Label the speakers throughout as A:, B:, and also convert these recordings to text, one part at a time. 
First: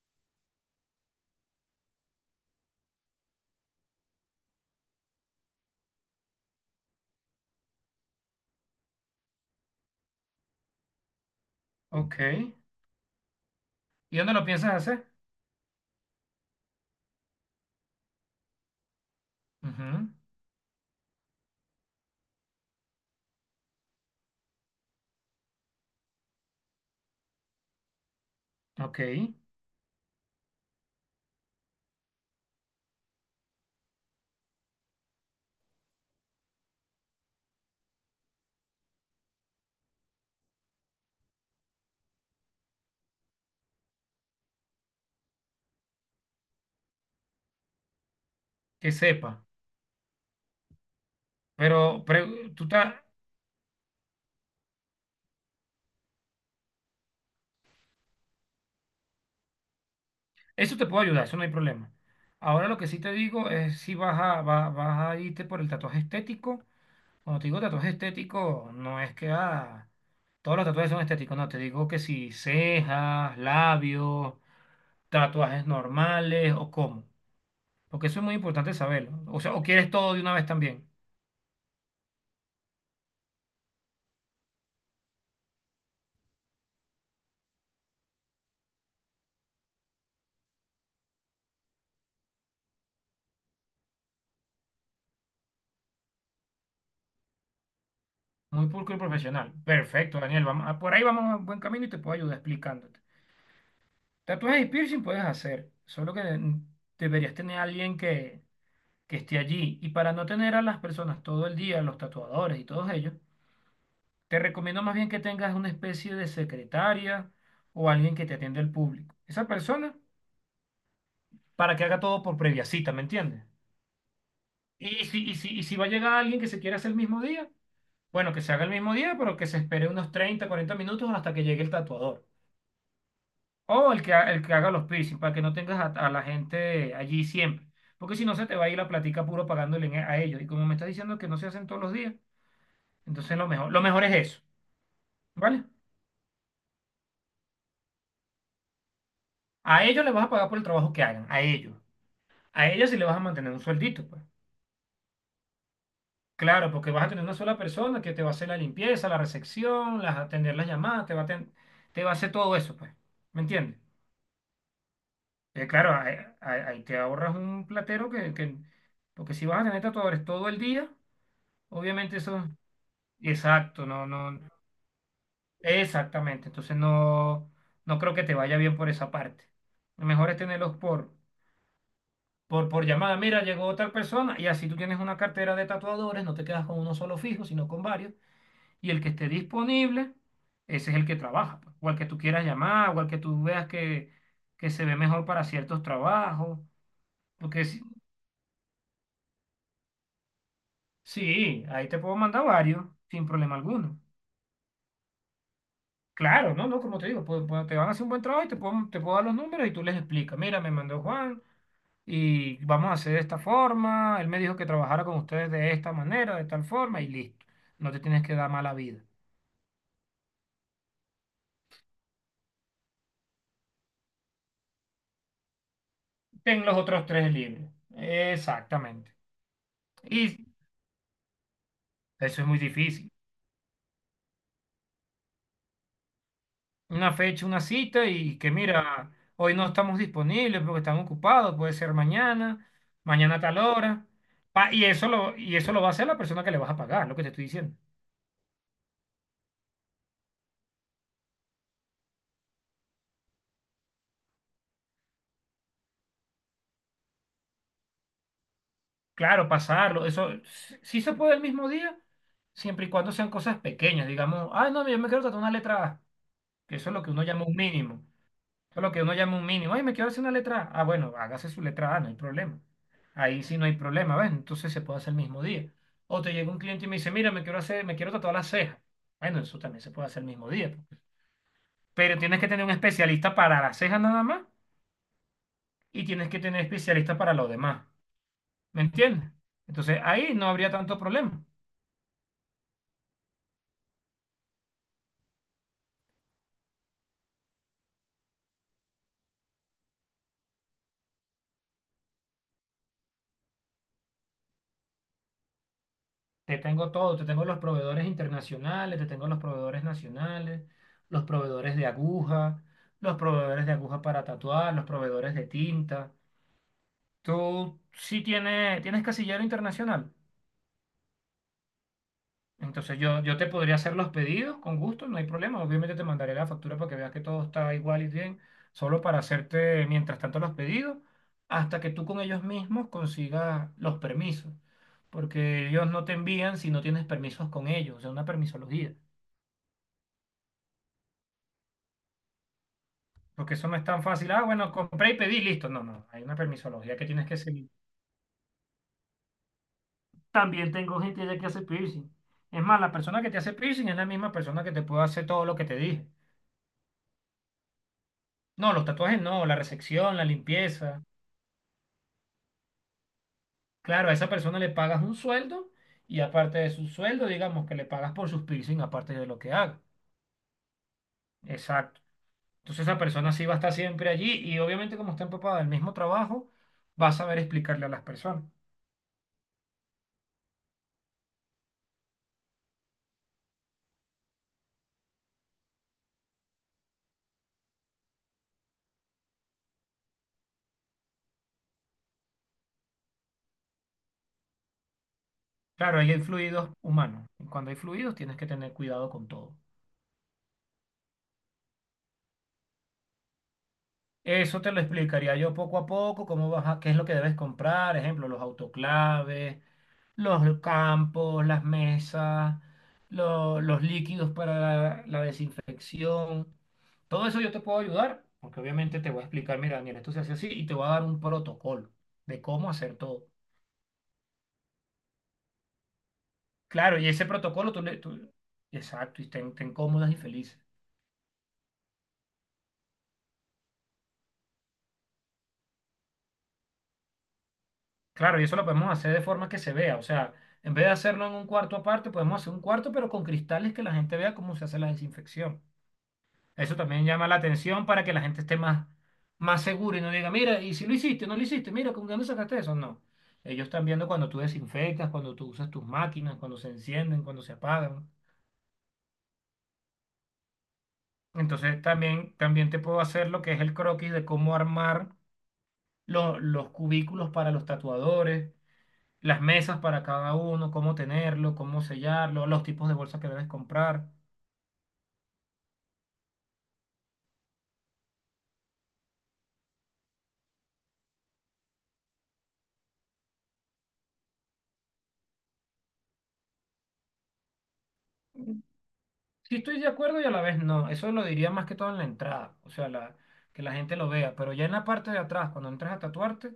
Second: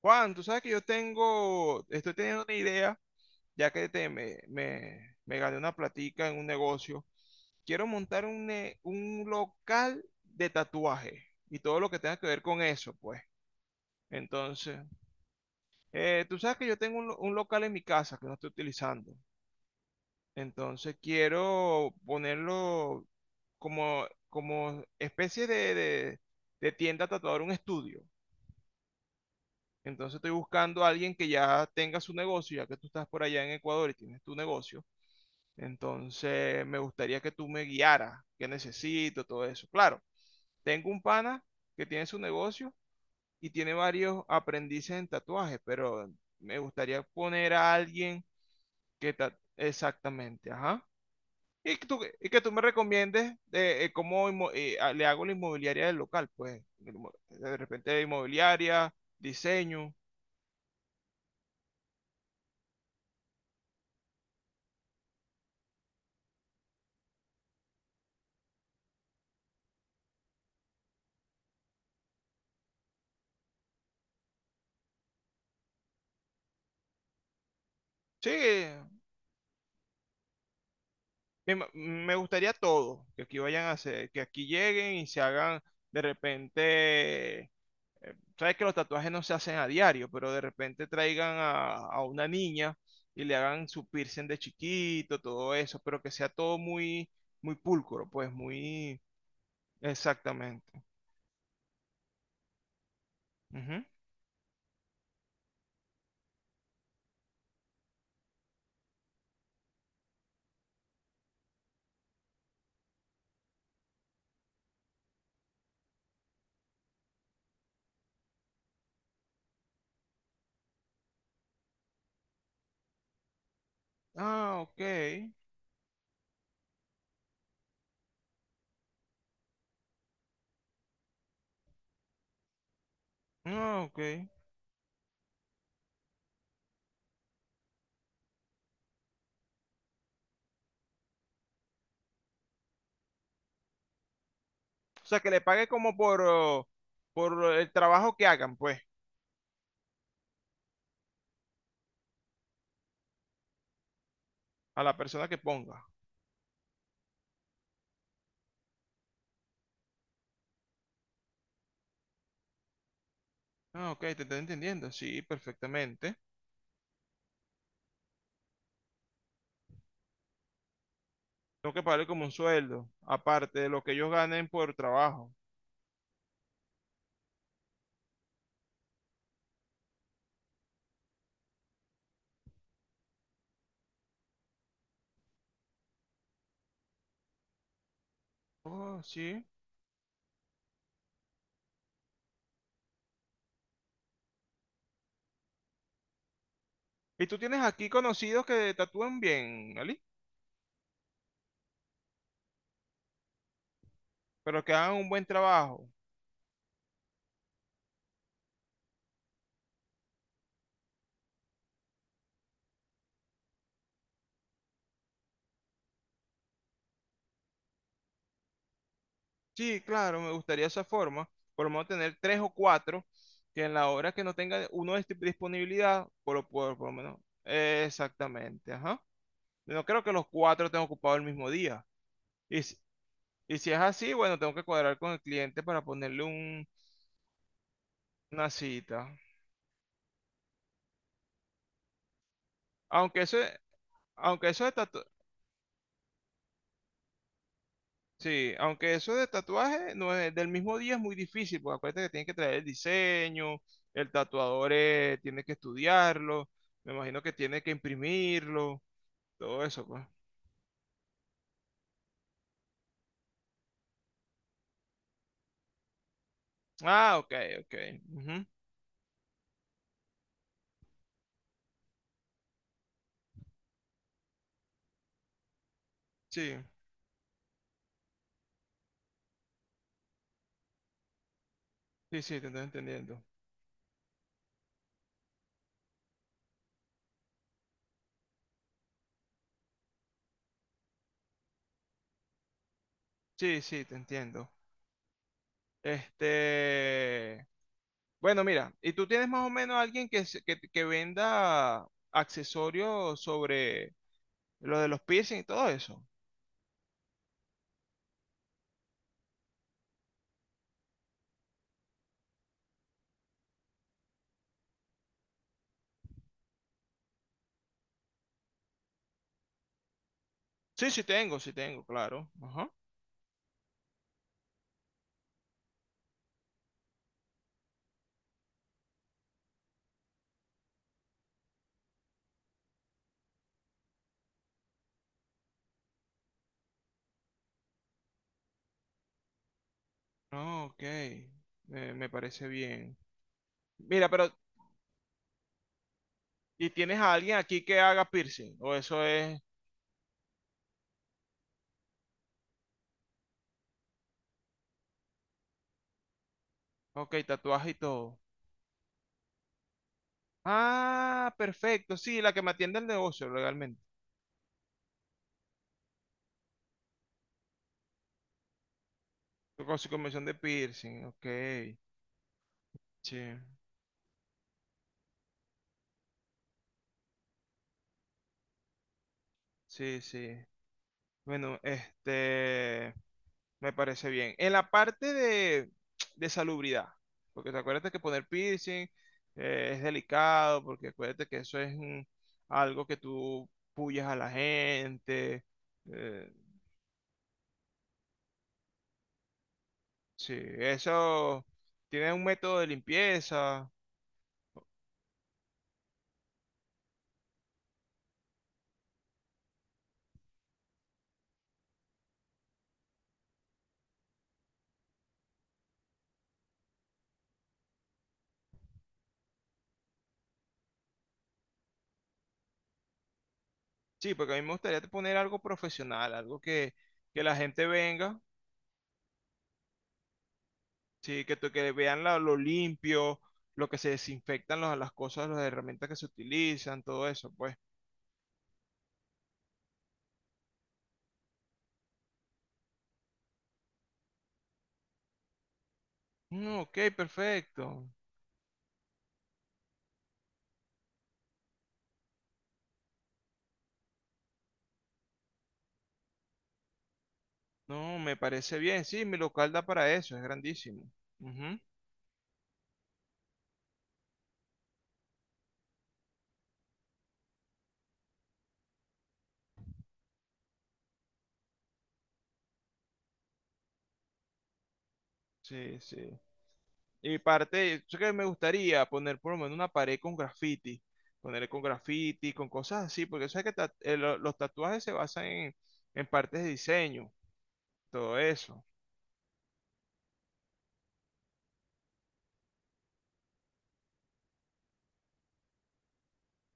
A: Juan, tú sabes que yo tengo, estoy teniendo una idea, ya que me gané una platica en un negocio. Quiero montar un local de tatuaje y todo lo que tenga que ver
B: Ok.
A: con eso, pues.
B: ¿Y dónde lo piensas
A: Entonces,
B: hacer?
A: tú sabes que yo tengo un local en mi casa que no estoy utilizando.
B: Ujú.
A: Entonces, quiero ponerlo como especie de tienda tatuador, un estudio.
B: Ok.
A: Entonces estoy buscando a alguien que ya tenga su negocio, ya que tú estás por allá en Ecuador y tienes tu negocio. Entonces me gustaría que tú me guiaras, qué necesito, todo eso. Claro, tengo un pana que tiene su negocio y tiene varios aprendices en tatuaje, pero me gustaría poner a alguien
B: Que sepa.
A: exactamente, ajá. Y que tú,
B: Pero,
A: y que tú
B: pre-
A: me
B: tú ta-
A: recomiendes cómo le hago la inmobiliaria del local, pues. De repente inmobiliaria, diseño.
B: Eso te puedo ayudar, eso no hay problema. Ahora lo que sí te digo es si vas a irte por el tatuaje estético. Cuando te digo tatuaje estético, no es que ah, todos los tatuajes son estéticos, no, te digo que si cejas, labios, tatuajes normales o cómo. Porque eso es
A: Sí,
B: muy importante saberlo. O sea, o quieres todo de una vez también.
A: me gustaría todo, que aquí vayan a hacer, que aquí lleguen y se hagan de repente, sabes que los tatuajes no se hacen a diario, pero de repente traigan a una niña y le hagan su piercing de chiquito, todo eso, pero que sea todo muy, muy pulcro, pues
B: Muy pulcro y
A: muy
B: profesional. Perfecto, Daniel.
A: exactamente.
B: Por ahí vamos a un buen camino y te puedo ayudar explicándote.
A: Ujú.
B: Tatuajes y piercing puedes hacer, solo que deberías tener a alguien que esté allí. Y para no tener a las personas todo el día, los tatuadores y todos ellos, te recomiendo más bien que tengas una especie de secretaria o alguien que te atienda el público. Esa persona para que haga todo por previa cita, ¿me entiendes?
A: Ah, ok.
B: Y si va a llegar alguien que se quiera hacer el mismo día, bueno, que se haga el mismo día, pero que se espere unos 30 40 minutos hasta que llegue el tatuador.
A: Ah,
B: O
A: ok.
B: el que, ha- El que haga los piercing, para que no tengas a la gente allí siempre. Porque si no, se te va a ir la platica puro pagándole a ellos. Y como me estás diciendo que no se hacen todos los días, entonces lo mejor es eso,
A: O sea, que le
B: ¿vale?
A: pague como por el trabajo que hagan, pues,
B: A ellos les vas a pagar por el trabajo que hagan, a ellos. A ellos sí les vas a mantener un sueldito, pues.
A: a la persona que ponga.
B: Claro, porque vas a tener una sola persona que te va a hacer la limpieza, la recepción, las, atender las llamadas, te va a hacer todo eso, pues. ¿Me entiendes?
A: Ah, ok, te estoy entendiendo, sí,
B: Claro,
A: perfectamente.
B: ahí te ahorras un platero que... Porque si vas a tener tatuadores todo el día...
A: Tengo que pagarle
B: Obviamente
A: como un
B: eso,
A: sueldo, aparte de lo
B: exacto,
A: que ellos ganen por trabajo.
B: exactamente. Entonces no, no creo que te vaya bien por esa parte. Lo mejor es tenerlos por llamada. Mira, llegó otra persona y así tú tienes una cartera de tatuadores, no te quedas con uno solo fijo, sino con varios. Y
A: Oh,
B: el que esté
A: sí.
B: disponible, ese es el que trabaja, pues, o al que tú quieras llamar, o al que tú veas que se ve mejor para ciertos trabajos.
A: Y tú tienes
B: Porque sí,
A: aquí conocidos que tatúan bien, Ali,
B: sí, ahí te puedo mandar varios, sin problema alguno.
A: pero que hagan un buen trabajo.
B: Claro, no, no, como te digo, te van a hacer un buen trabajo y te puedo dar los números y tú les explicas, mira, me mandó Juan y vamos a hacer de esta forma, él me dijo que trabajara con ustedes de esta manera, de tal forma y listo, no te tienes que dar mala vida.
A: Sí, claro, me gustaría esa forma. Por lo menos tener tres o cuatro que en la hora que no tenga uno de disponibilidad, por lo,
B: Ten
A: por,
B: los
A: por lo
B: otros
A: menos.
B: tres libres,
A: Exactamente, ajá.
B: exactamente.
A: No creo que los
B: Y
A: cuatro estén ocupados el mismo día.
B: eso es muy
A: Y, si-
B: difícil.
A: y si es así, bueno, tengo que cuadrar con el cliente para ponerle un,
B: Una fecha, una cita y
A: una
B: que
A: cita.
B: mira, hoy no estamos disponibles porque están ocupados, puede ser mañana,
A: Aunque
B: mañana
A: eso,
B: a tal hora.
A: aunque eso de tatu-
B: Y eso lo va a hacer la persona que le vas a pagar, lo que te estoy diciendo.
A: Sí, aunque eso de tatuaje no es del mismo día es muy difícil, porque acuérdate que tienes que traer el diseño, el tatuador tiene que estudiarlo, me imagino que tiene que imprimirlo,
B: Claro,
A: todo eso, pues.
B: pasarlo, eso sí se puede el mismo día, siempre y cuando sean cosas pequeñas, digamos, ay, no, yo me quiero tatuar una letra A, que eso es lo que
A: Ah,
B: uno
A: ok,
B: llama un
A: ok.
B: mínimo,
A: Ujú.
B: eso es lo que uno llama un mínimo, ay, me quiero hacer una letra A, ah, bueno, hágase su letra A, no hay problema, ahí sí no hay problema, ¿ves? Entonces se puede hacer el mismo día. O te llega
A: Sí,
B: un cliente y me dice, mira, me quiero tatuar la ceja, bueno, eso también se puede hacer el mismo día, pues. Pero
A: sí,
B: tienes
A: sí, te
B: que
A: estoy
B: tener un
A: entendiendo.
B: especialista para la ceja nada más y tienes que tener especialista para lo demás, ¿me entiendes? Entonces ahí no habría tanto problema.
A: Sí, sí, te entiendo. Este, bueno, mira, ¿y tú tienes más o menos alguien que, se- que venda accesorios sobre lo de los piercing y todo eso?
B: Te tengo todo, te tengo los proveedores internacionales, te tengo los proveedores nacionales, los proveedores de aguja, los proveedores de aguja para tatuar, los proveedores de tinta. Tú sí tienes, tienes casillero internacional.
A: Sí, sí tengo, claro. Ajá.
B: Entonces yo te podría hacer los pedidos con gusto, no hay problema. Obviamente te mandaré la factura para que veas que todo está igual y bien, solo para hacerte mientras tanto los pedidos, hasta que tú con ellos mismos consigas los permisos. Porque ellos no te envían si no tienes permisos con ellos, o sea, una permisología.
A: No, ok. Me parece bien.
B: Porque eso no es tan
A: Mira,
B: fácil.
A: pero
B: Ah, bueno, compré y pedí, listo. No, no, hay una
A: ¿y
B: permisología
A: tienes
B: que
A: a
B: tienes
A: alguien
B: que
A: aquí
B: seguir.
A: que haga piercing? O eso es,
B: También tengo gente ya que hace piercing. Es más, la persona que te hace piercing es la misma persona que te puede hacer todo lo que te dije.
A: ok, tatuaje y todo.
B: No, los tatuajes no, la resección, la limpieza.
A: Ah, perfecto. Sí, la que me atiende el negocio, legalmente.
B: Claro, a esa persona le pagas un sueldo y aparte de su sueldo, digamos que le pagas por sus piercing, aparte de lo que
A: Con
B: haga.
A: su comisión de piercing, ok.
B: Exacto. Entonces esa
A: Sí,
B: persona sí va a estar siempre allí y obviamente como está empapada del mismo trabajo, va a saber explicarle a las personas.
A: sí, sí. Bueno, este... Me parece bien. En la parte de salubridad, porque te acuérdate que poner piercing es delicado, porque acuérdate que eso es algo que tú puyas a la gente.
B: Claro, ahí hay
A: eh,
B: fluidos humanos. Y cuando hay fluidos, tienes que tener cuidado con todo.
A: sí, eso tiene un método de limpieza.
B: Eso te lo explicaría yo poco a poco, cómo qué es lo que debes comprar, ejemplo, los autoclaves, los campos, las mesas, los líquidos para la desinfección. Todo eso yo te puedo ayudar, porque obviamente te voy a explicar, mira, Daniel, esto se hace así y te voy a dar un protocolo de cómo hacer todo.
A: Sí, porque a mí me gustaría poner algo profesional, algo
B: Claro, y
A: que
B: ese
A: la gente
B: protocolo tú le...
A: venga,
B: tú- Exacto, y estén cómodas y felices.
A: sí, que vean lo limpio, lo que se desinfectan las cosas, las herramientas que se utilizan, todo eso, pues.
B: Claro, y eso lo podemos hacer de forma que se vea. O sea, en vez de hacerlo en un cuarto aparte, podemos hacer un cuarto, pero con cristales que la gente vea cómo se hace la desinfección.
A: Mm,
B: Eso
A: ok,
B: también llama la atención
A: perfecto.
B: para que la gente esté más, más segura y no diga, mira, y si lo hiciste, no lo hiciste, mira, ¿con dónde sacaste eso? No. Ellos están viendo cuando tú desinfectas, cuando tú usas tus máquinas, cuando se encienden, cuando se
A: No,
B: apagan.
A: me parece bien. Sí, mi local da para eso, es grandísimo. Ujú.
B: Entonces también, también te puedo hacer lo que es el croquis de cómo armar los cubículos para los tatuadores, las mesas para cada uno, cómo tenerlo, cómo sellarlo, los tipos de bolsa que debes comprar.
A: Sí, sí. Y parte, yo que me gustaría poner por lo menos una pared con graffiti. Ponerle con graffiti, con cosas así, porque sabes que los tatuajes se basan en partes de diseño, todo
B: Mm,
A: eso,
B: sí estoy de acuerdo y a la vez no. Eso lo diría más que todo en la entrada, o sea, que la gente lo vea. Pero ya en la parte de atrás, cuando entras a tatuarte,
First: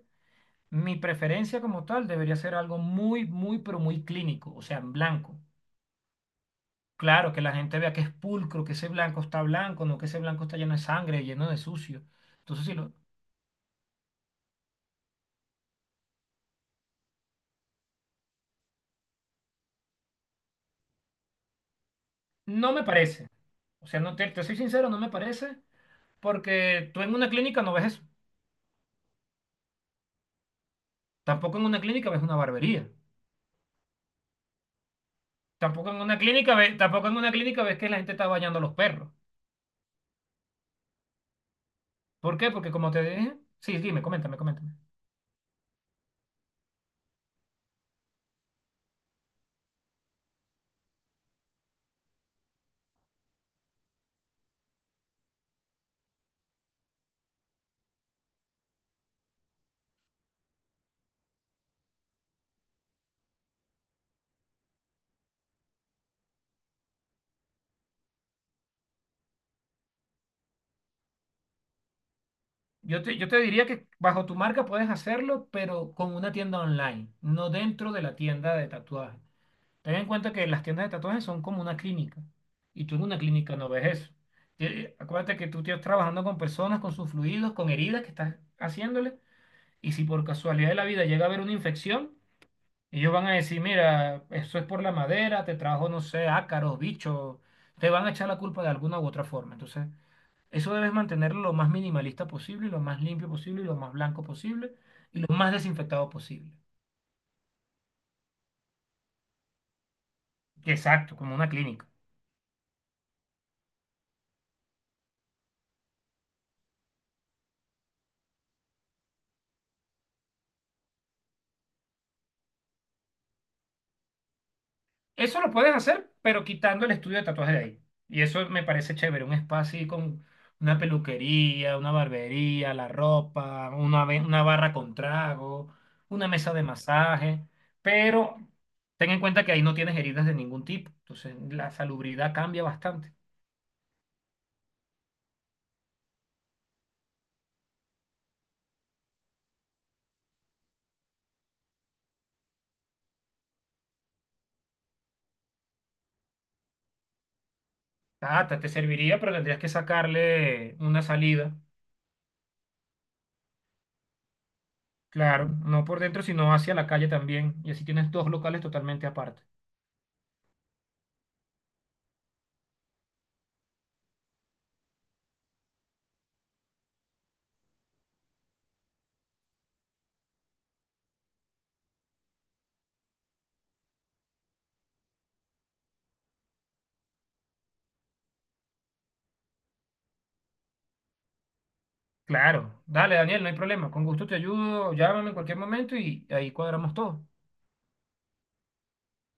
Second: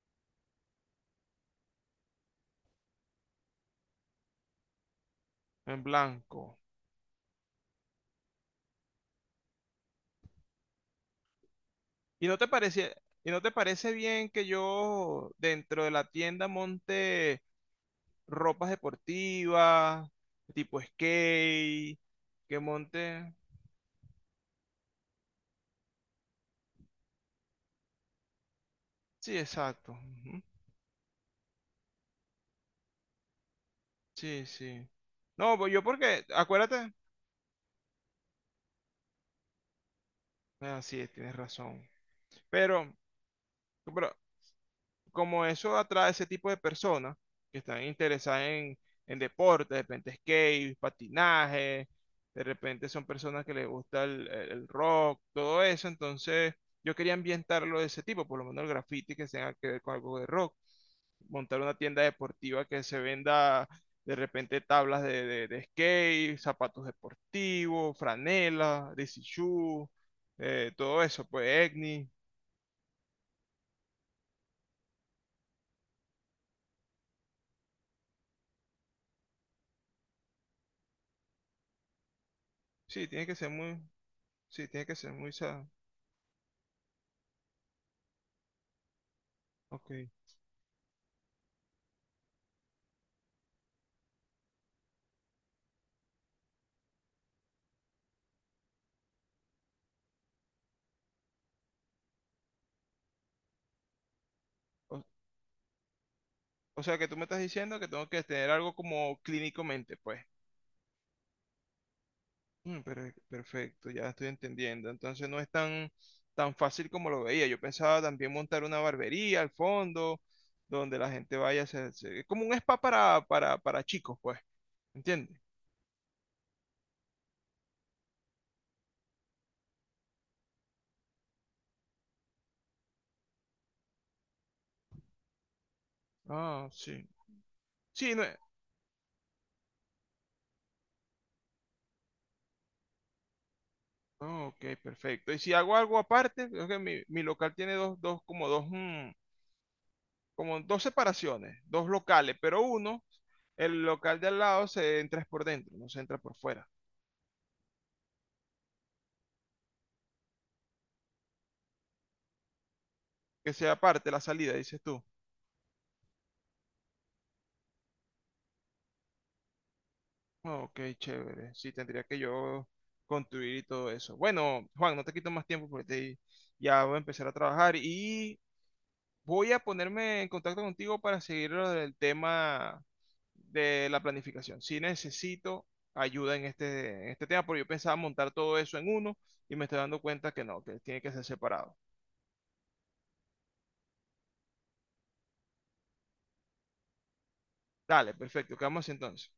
B: mi preferencia como tal debería ser algo muy, muy, pero muy clínico, o sea, en blanco.
A: en blanco.
B: Claro, que la gente vea que es pulcro, que ese blanco está blanco, no que ese blanco está lleno de sangre, lleno de sucio.
A: ¿Y no te
B: Entonces,
A: parece, y no te parece bien que yo dentro de la tienda monte ropas deportivas, tipo skate, que
B: no me parece.
A: monte?
B: O sea, no te, te soy sincero, no me parece, porque tú en una clínica no ves eso.
A: Sí, exacto. Ujú.
B: Tampoco en una clínica ves una barbería.
A: Sí, sí. No, pues yo
B: Tampoco en una
A: porque,
B: clínica ves,
A: acuérdate,
B: Tampoco en una clínica ves que la gente está bañando a los perros.
A: ah, sí, tienes razón.
B: ¿Por qué? Porque como
A: Pero,
B: te dije, sí, dime,
A: pero
B: coméntame, coméntame.
A: como eso atrae ese tipo de personas que están interesadas en deporte, de repente skate, patinaje, de repente son personas que les gusta el rock, todo eso, entonces yo quería ambientarlo de ese tipo, por lo menos el graffiti que tenga que ver con algo de rock. Montar una tienda deportiva que se venda de repente tablas de skate, zapatos deportivos, franelas, DC shoe, todo eso, pues Egni.
B: Yo te diría que bajo tu marca puedes hacerlo, pero con una tienda online, no dentro de la tienda de tatuajes. Ten en cuenta que las tiendas de tatuajes son como una clínica y tú en
A: Sí,
B: una
A: tiene que ser
B: clínica no
A: muy,
B: ves eso.
A: sí, tiene que ser muy,
B: Acuérdate que tú
A: sa-
B: estás trabajando con personas, con sus fluidos, con heridas que estás haciéndole
A: ok.
B: y si por casualidad de la vida llega a haber una infección, ellos van a decir, mira, eso es por la madera, te trajo, no sé, ácaros, bichos, te van a echar la culpa de alguna u otra forma. Entonces, eso debes mantenerlo lo más minimalista posible, lo más limpio posible, lo más blanco posible
A: O,
B: y lo más desinfectado posible.
A: o sea que tú me estás diciendo que tengo que tener algo como clínicamente, pues.
B: Exacto, como una clínica.
A: Mm, Perfecto, ya estoy entendiendo. Entonces no es tan, tan fácil como lo veía. Yo pensaba también montar una barbería al fondo, donde la gente vaya a es como un spa para chicos, pues. ¿Entiendes?
B: Eso lo puedes hacer, pero quitando el estudio de tatuajes de ahí. Y eso me parece chévere, un espacio así con una peluquería, una barbería, la ropa, una barra con trago, una mesa de
A: Ah, sí.
B: masaje.
A: Sí, no
B: Pero
A: es-
B: ten en cuenta que ahí no tienes heridas de ningún tipo. Entonces la salubridad cambia bastante.
A: Ah, ok, perfecto. Y si hago algo aparte, creo que mi local tiene dos, dos, como dos, mm, como dos separaciones, dos locales, pero uno, el local de al lado se entra es por dentro, no se entra por fuera.
B: Tata, te serviría, pero tendrías que sacarle una salida.
A: Que sea aparte la salida, dices tú.
B: Claro, no por dentro, sino hacia la calle también. Y así tienes dos locales totalmente aparte.
A: Ok, chévere. Sí, tendría que yo construir y todo eso. Bueno, Juan, no te quito más tiempo porque ya voy a empezar a trabajar y voy a ponerme en contacto contigo para seguir lo del tema de la planificación. Sí necesito ayuda en este tema porque yo pensaba montar todo eso en uno y me estoy dando cuenta que no, que tiene que ser separado.
B: Claro, dale Daniel, no hay problema, con gusto te ayudo, llámame en cualquier momento y ahí cuadramos todo.
A: Dale, perfecto. ¿Qué vamos a hacer entonces?